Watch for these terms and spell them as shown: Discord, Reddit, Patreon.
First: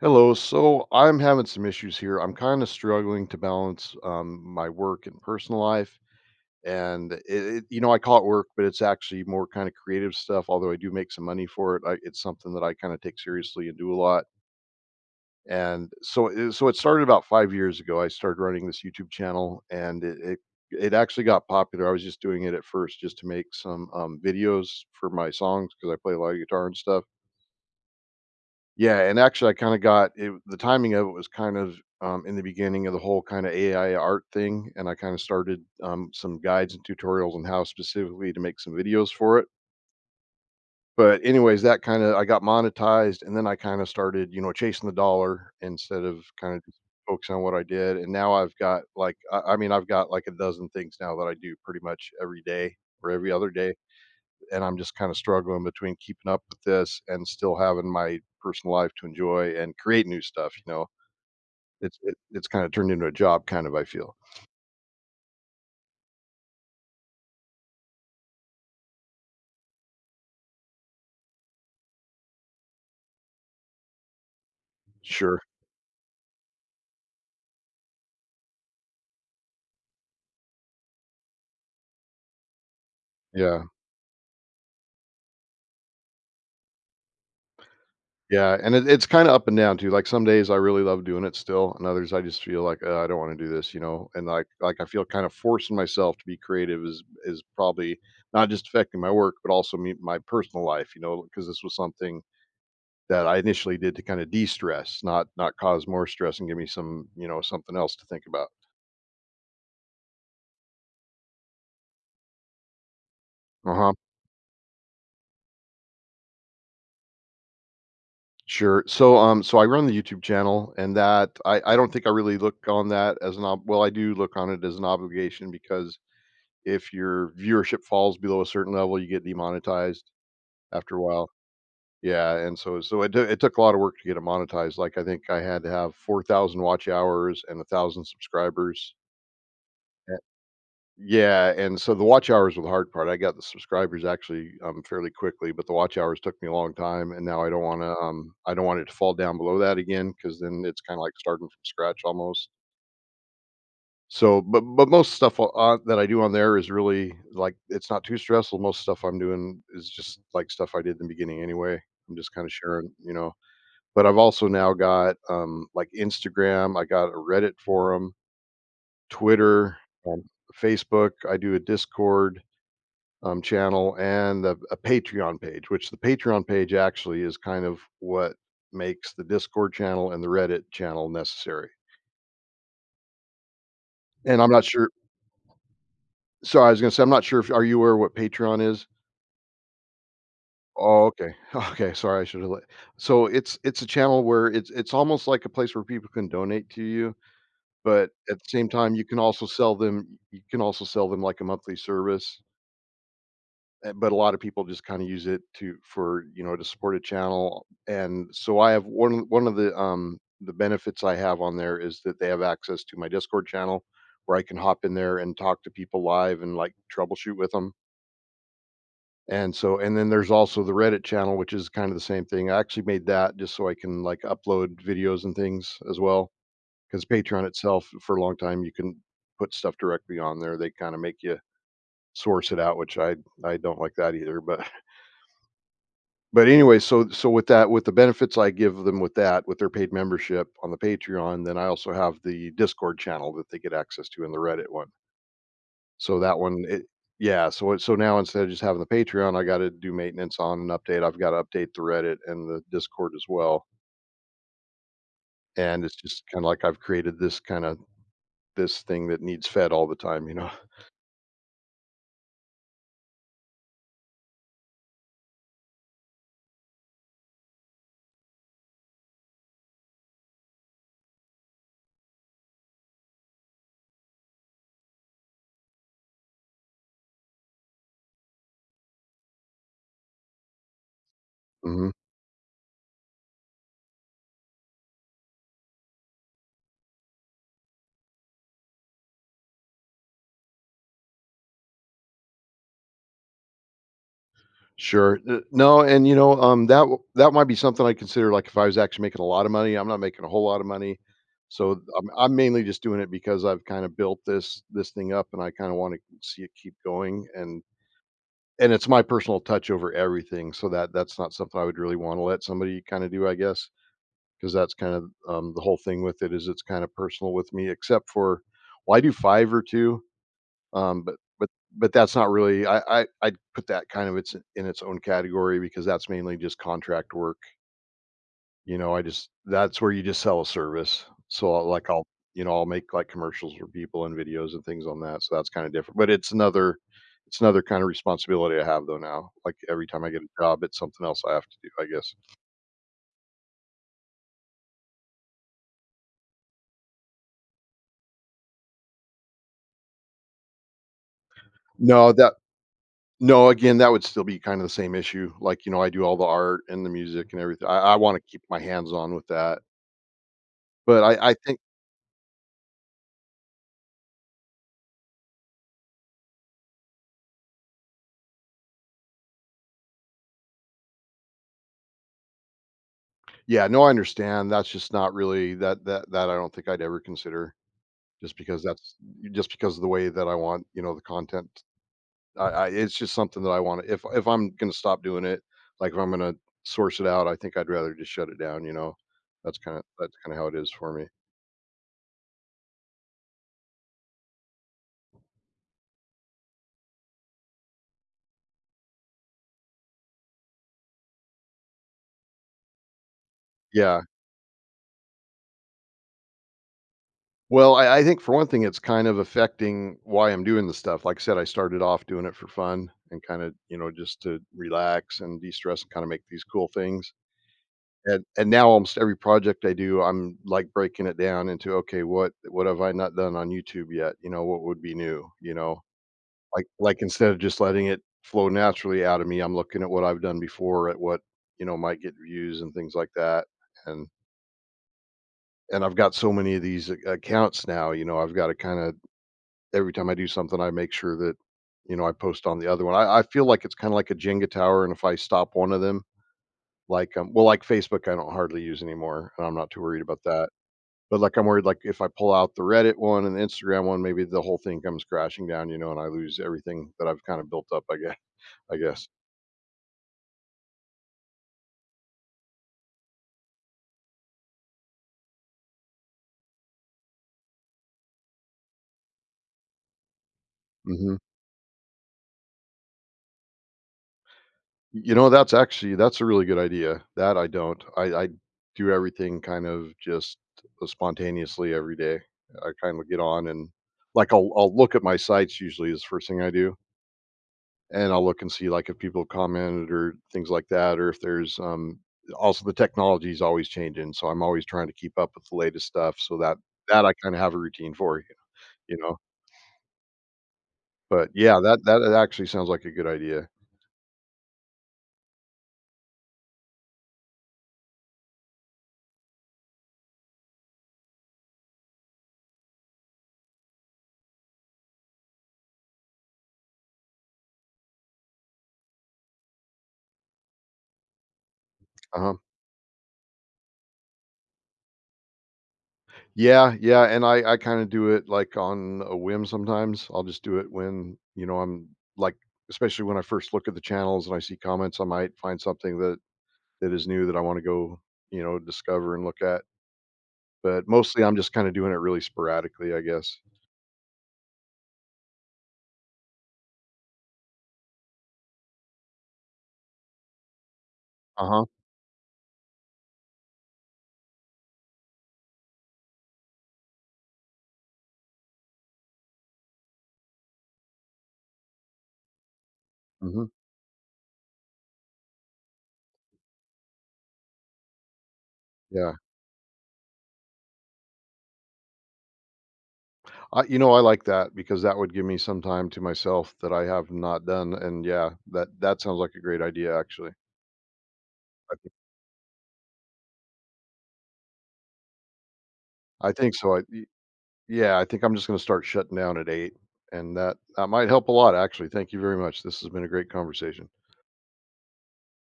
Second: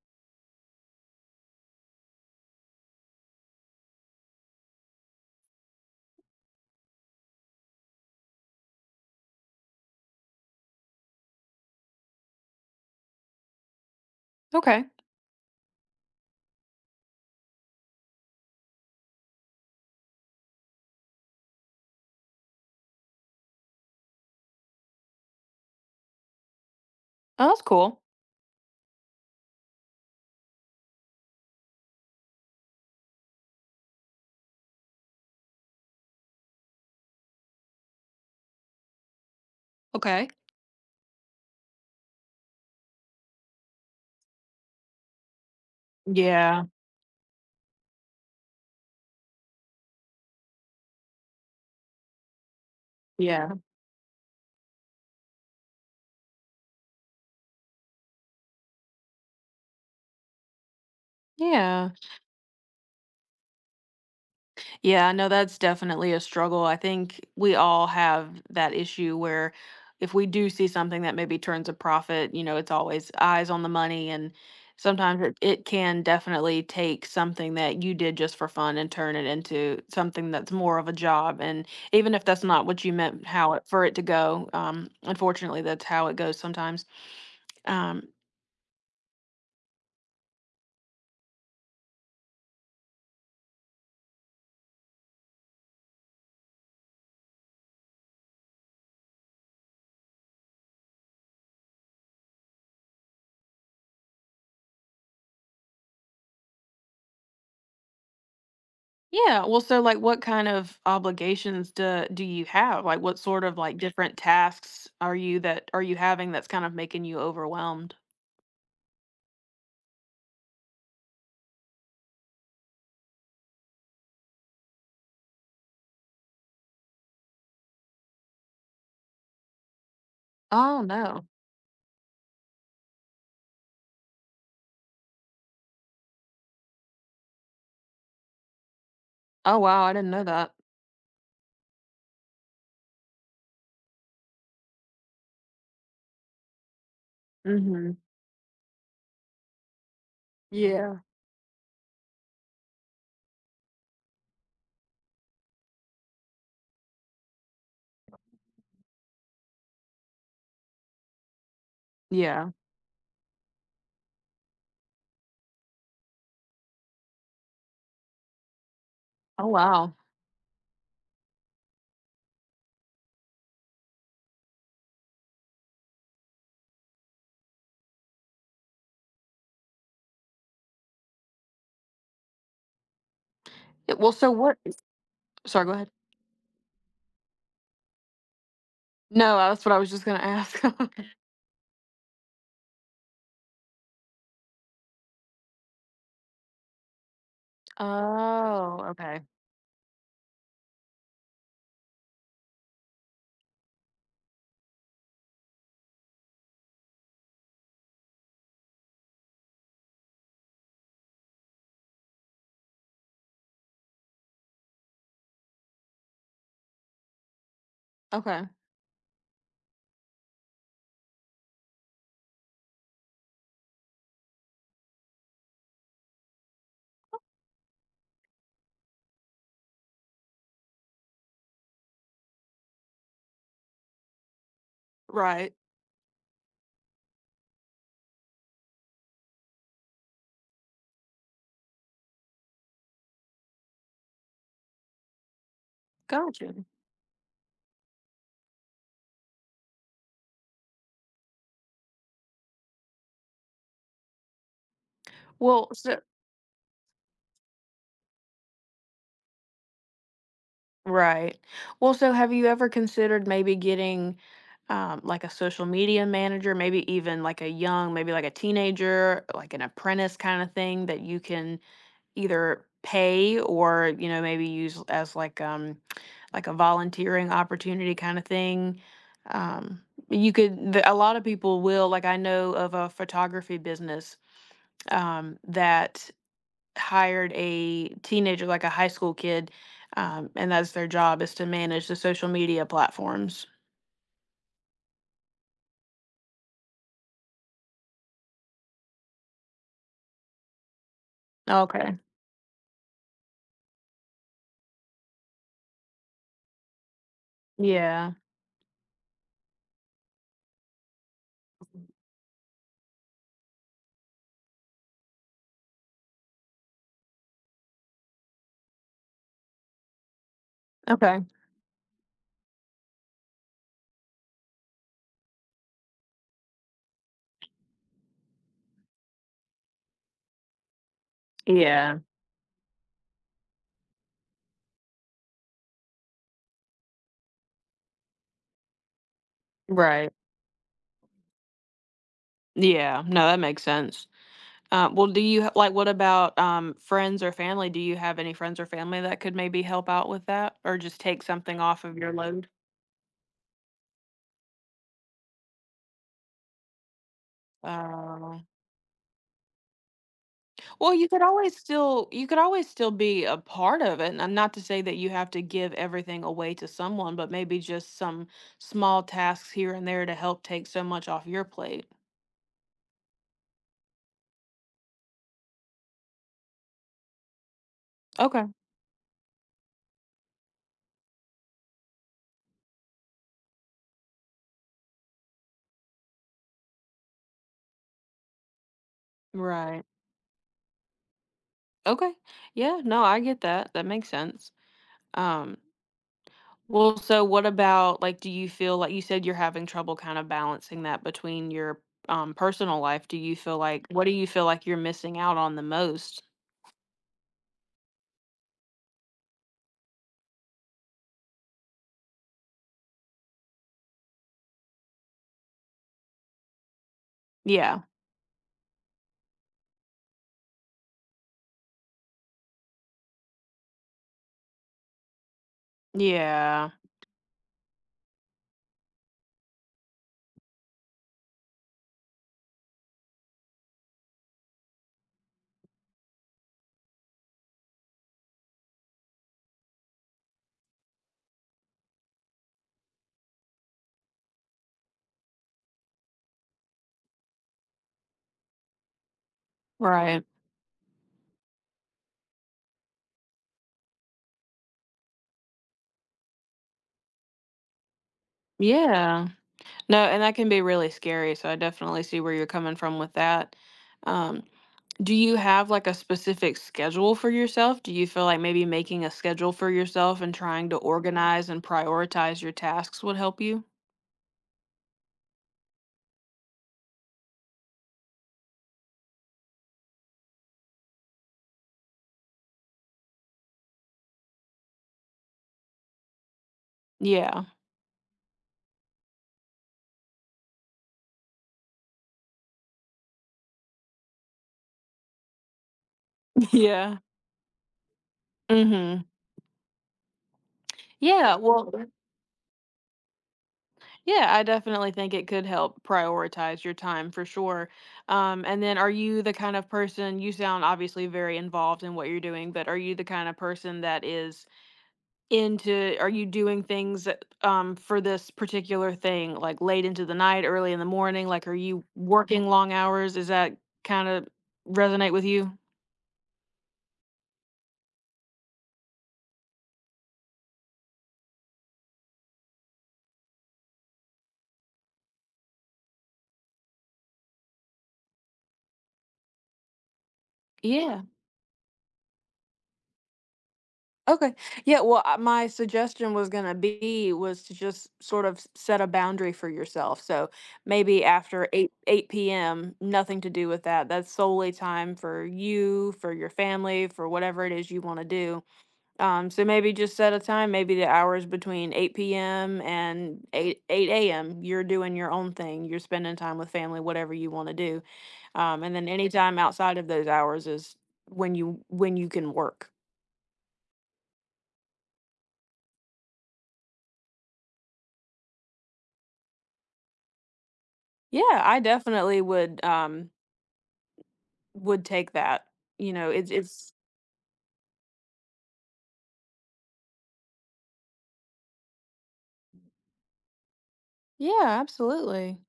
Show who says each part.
Speaker 1: Hello. So I'm having some issues here. I'm kind of struggling to balance my work and personal life. And it, I call it work, but it's actually more kind of creative stuff. Although I do make some money for it, it's something that I kind of take seriously and do a lot.
Speaker 2: Okay.
Speaker 1: So it started about 5 years ago. I started running this YouTube channel, and it actually got popular. I was just doing it at first just to make some videos for my songs because I play a lot of guitar and stuff.
Speaker 2: Oh, that's cool.
Speaker 1: Yeah, and actually I kinda got it the timing of it was kind of, in the beginning of the whole kinda AI art thing, and I kinda started some guides and tutorials on how specifically to make some videos for it.
Speaker 2: Okay.
Speaker 1: But anyways, that kinda I got monetized, and then I kinda started chasing the dollar instead of kinda
Speaker 2: Yeah,
Speaker 1: focusing on what I did. And now I've got, like I mean, I've got, like, a dozen things now that I do pretty much every day or every
Speaker 2: yeah.
Speaker 1: other day, and I'm just kind of struggling between keeping up with this and still having my personal life to enjoy and create new stuff, you know?
Speaker 2: Yeah.
Speaker 1: It's kinda turned into a job kind of, I feel.
Speaker 2: Yeah, I know that's definitely a struggle. I think we all have that issue where if we do see something that maybe turns a profit, you know, it's always eyes on the money, and sometimes it,
Speaker 1: Sure.
Speaker 2: it can definitely take something that you did just for fun and turn it into something that's more of a job. And even if that's not what you meant how it
Speaker 1: Yeah.
Speaker 2: for it to go, unfortunately that's how it goes sometimes. um
Speaker 1: Yeah, and it's kinda up and down too, like, some days I really love doing it still, and others I just feel like, I don't wanna do this," you know? And, like, I feel kind of forcing myself to be creative is probably not just affecting my work, but also me my personal life, because this was something that I initially did to kind of de-stress, not cause more stress and give me some, something else to think about.
Speaker 2: Yeah, well, so, like, what kind of obligations do you have? Like, what sort of, like,
Speaker 1: Uh-huh.
Speaker 2: different tasks are you having that's kind of making you overwhelmed?
Speaker 1: Sure. So I run the YouTube channel, and that I don't think I really look on that well, I do look on it as an obligation because if your viewership falls below a certain level you get demonetized
Speaker 2: Oh,
Speaker 1: after a
Speaker 2: no.
Speaker 1: while. Yeah, and so it took a lot of work to get it monetized. Like I think I had to have 4,000 watch hours and a 1,000 subscribers.
Speaker 2: Oh, wow, I didn't know that.
Speaker 1: Yeah, and so the watch hours were the hard part. I got the subscribers actually fairly quickly, but the watch hours took me a long time, and now
Speaker 2: Mhm.
Speaker 1: I don't want it to fall down below that again because then it's
Speaker 2: Yeah.
Speaker 1: kinda like starting from scratch almost. So, but most stuff o on that I do on there is really, like, it's not too stressful. Most stuff I'm doing is just, like, stuff I did in the beginning anyway. I'm just kinda
Speaker 2: Yeah.
Speaker 1: sharing, you know? But I've also now got like, Instagram. I got a Reddit forum,
Speaker 2: Oh,
Speaker 1: Twitter,
Speaker 2: wow.
Speaker 1: um, Facebook, I do a Discord channel and a Patreon page, which the Patreon page actually is kind of what makes the Discord channel and the Reddit channel necessary.
Speaker 2: Yeah, well, so
Speaker 1: And I'm
Speaker 2: what?
Speaker 1: not sure.
Speaker 2: Sorry, go ahead.
Speaker 1: Sorry, I was going to say I'm not sure if are you aware what Patreon is?
Speaker 2: No, that's what I was just gonna ask.
Speaker 1: Oh, okay. Okay, sorry, I should have. So it's a channel where it's almost like a place where people can donate to you, but at the same
Speaker 2: Oh,
Speaker 1: time, you can
Speaker 2: okay.
Speaker 1: also sell them. Like a monthly service. But a lot of people just kind of use it to for you know to support a channel, and so I have one of the benefits I have on there is that they have access to my Discord channel where I can hop in there and talk to people live and, like, troubleshoot with them.
Speaker 2: Okay.
Speaker 1: And then there's also the Reddit channel, which is kind of the same thing. I actually made that just so I can, like, upload videos and things as well because Patreon itself, for a long time, you can put stuff directly on there, they kind of make you source it out, which I don't like that either. but
Speaker 2: Right.
Speaker 1: But anyway, so with that, with the benefits I give them with that, with their paid membership on the Patreon, then I also have the Discord channel that they get access to in the Reddit one. So that
Speaker 2: Gotcha.
Speaker 1: one it yeah, so now instead of just having the Patreon, I gotta do maintenance on an update. I've gotta update the Reddit and the Discord as well.
Speaker 2: Well,
Speaker 1: And it's
Speaker 2: so.
Speaker 1: just kinda like I've created this kinda this thing that needs fed all the time, you know?
Speaker 2: Right. Well, so have you ever considered maybe getting like a social media manager, maybe even like a young, maybe like a teenager, like an apprentice kind of thing that you can either pay, or, maybe use as like a volunteering opportunity kind of thing. Um, you could a lot of people will, like, I know of a photography business that hired a teenager, like a high school kid, and that's their job is to manage the social media platforms.
Speaker 1: Sure. N no, and that might be something I consider, like, if I was actually making a lot of money. I'm not making a whole lot of money. So,
Speaker 2: Okay.
Speaker 1: I'm mainly just doing it because I've kinda built this thing up, and I kinda wanna see it keep going, and
Speaker 2: Yeah.
Speaker 1: and it's my personal touch over everything, so that's not something I would really wanna let somebody kinda do, I guess, because that's kind of the whole thing with it is it's kinda personal with me, except for, well, I do five or two. Um, but
Speaker 2: Okay.
Speaker 1: but but that's not really, I'd put that kind of its in its own category because that's mainly just contract work. You know, I just that's where you just sell a service. So like
Speaker 2: Yeah.
Speaker 1: I'll you know I'll make, like, commercials for people and videos and things on that. So that's kind of different. But it's another kind of responsibility I have though now. Like every time I
Speaker 2: Right.
Speaker 1: get a job, it's something else I have to do, I guess.
Speaker 2: Yeah. No, that makes sense. Well, do you like what about friends or family? Do you have any friends or family that could maybe help out with that or just take something off of
Speaker 1: No,
Speaker 2: your
Speaker 1: that
Speaker 2: load?
Speaker 1: no. Again, that would still be kind of the same issue. Like, I do all the art and the music and everything. I want to keep
Speaker 2: Oh.
Speaker 1: my hands on with that,
Speaker 2: Well,
Speaker 1: but
Speaker 2: you could
Speaker 1: I
Speaker 2: always
Speaker 1: think.
Speaker 2: still be a part of it, and not to say that you have to give everything away to someone, but maybe just some small tasks here and there to help take so much off your plate.
Speaker 1: Yeah, no, I understand. That's just not really that I don't think I'd ever consider, just
Speaker 2: Okay.
Speaker 1: because that's just because of the way that I want the content. I it's just something that I want to. If I'm gonna stop doing it, like if I'm gonna source it out, I think I'd rather just shut it down.
Speaker 2: Right.
Speaker 1: That's kind of how it is for me.
Speaker 2: Okay. Yeah, no, I get that. That makes sense. Um, well, so what about, like, do you feel like you said you're having trouble kind of balancing that between your personal life? Do you feel like
Speaker 1: Yeah.
Speaker 2: what do you feel like you're missing out on the most?
Speaker 1: Well, I think for one thing, it's kind of affecting why I'm doing the stuff. Like I said, I started off doing it for fun and kind of just to relax and de stress and kind of make these cool things.
Speaker 2: Yeah.
Speaker 1: And now almost every project I do, I'm, like, breaking it down into, "Okay, what have I not done on YouTube yet?" "What would be new?" You know? Like
Speaker 2: Yeah.
Speaker 1: like, instead of just letting it flow naturally out of me, I'm looking at what I've done before, at what might get views and things like that, and and I've got so many of these ac accounts now. I've gotta kinda Every time I do something, I make sure that, I post on the other one. I feel like it's kinda like a Jenga tower, and if I stop one of them, like, well, like, Facebook, I don't hardly use anymore, and I'm not too worried about
Speaker 2: Right.
Speaker 1: that. But, like, I'm worried, like, if I pull out the Reddit one and the Instagram one, maybe the whole thing comes crashing down, and I lose everything that I've kind of built up, I guess.
Speaker 2: Yeah. No, and that can be really scary, so I definitely see where you're coming from with that. Um, do you have, like, a specific schedule for yourself? Do you feel like maybe making a schedule for yourself and trying to
Speaker 1: Mhm.
Speaker 2: organize and prioritize your tasks would help you?
Speaker 1: That's actually that's a really good idea. That I don't. I do everything kind of just spontaneously every day. I kind of get on and, like, I'll look at my sites usually is the first thing I do,
Speaker 2: Yeah.
Speaker 1: and I'll look and see, like, if people commented or things like that, or if there's also the technology is always changing, so I'm always trying to keep up with the latest stuff. So that
Speaker 2: Yeah.
Speaker 1: that I kind of have a routine for, you
Speaker 2: Mhm.
Speaker 1: know. But
Speaker 2: Yeah,
Speaker 1: yeah,
Speaker 2: well,
Speaker 1: that actually sounds like a good idea.
Speaker 2: yeah, I definitely think it could help prioritize your time for sure. And then, are you the kind of person you sound obviously very involved in what you're doing, but are you the kind of person that is Into, are you doing things that, for this particular thing, like, late into the night, early in the morning? Like, are you
Speaker 1: Uh huh.
Speaker 2: working long hours? Is that kinda resonate with you?
Speaker 1: Yeah, yeah, and I kind of do it, like, on a whim sometimes. I'll just do it when you know I'm like, especially when I first look at the channels and I see comments, I might find something that is new that I want to go discover and look at. But
Speaker 2: Yeah.
Speaker 1: mostly, I'm just kinda doing it really sporadically, I guess.
Speaker 2: Okay. Yeah, well, my suggestion was gonna be, was to just sort of s set a boundary for yourself. So maybe after
Speaker 1: Uh-huh.
Speaker 2: 8 p.m., nothing to do with that. That's solely time for you, for your family, for whatever it is you wanna do. So maybe just set a time, maybe the hours between 8 p.m. and
Speaker 1: Mhm.
Speaker 2: eight AM. You're doing your own thing. You're spending time with family, whatever you want to do. And then any
Speaker 1: Yeah.
Speaker 2: time outside of those hours is when you can work.
Speaker 1: I like that because that would give me some time to myself that I have not done, and yeah, that sounds like a great idea, actually.
Speaker 2: Yeah, I
Speaker 1: I think
Speaker 2: definitely would take that. You know,
Speaker 1: I think
Speaker 2: it's,
Speaker 1: so. I y yeah, I think I'm just gonna start shutting down at 8, and that might help a lot, actually. Thank you very much. This has been a great conversation.
Speaker 2: yeah, absolutely.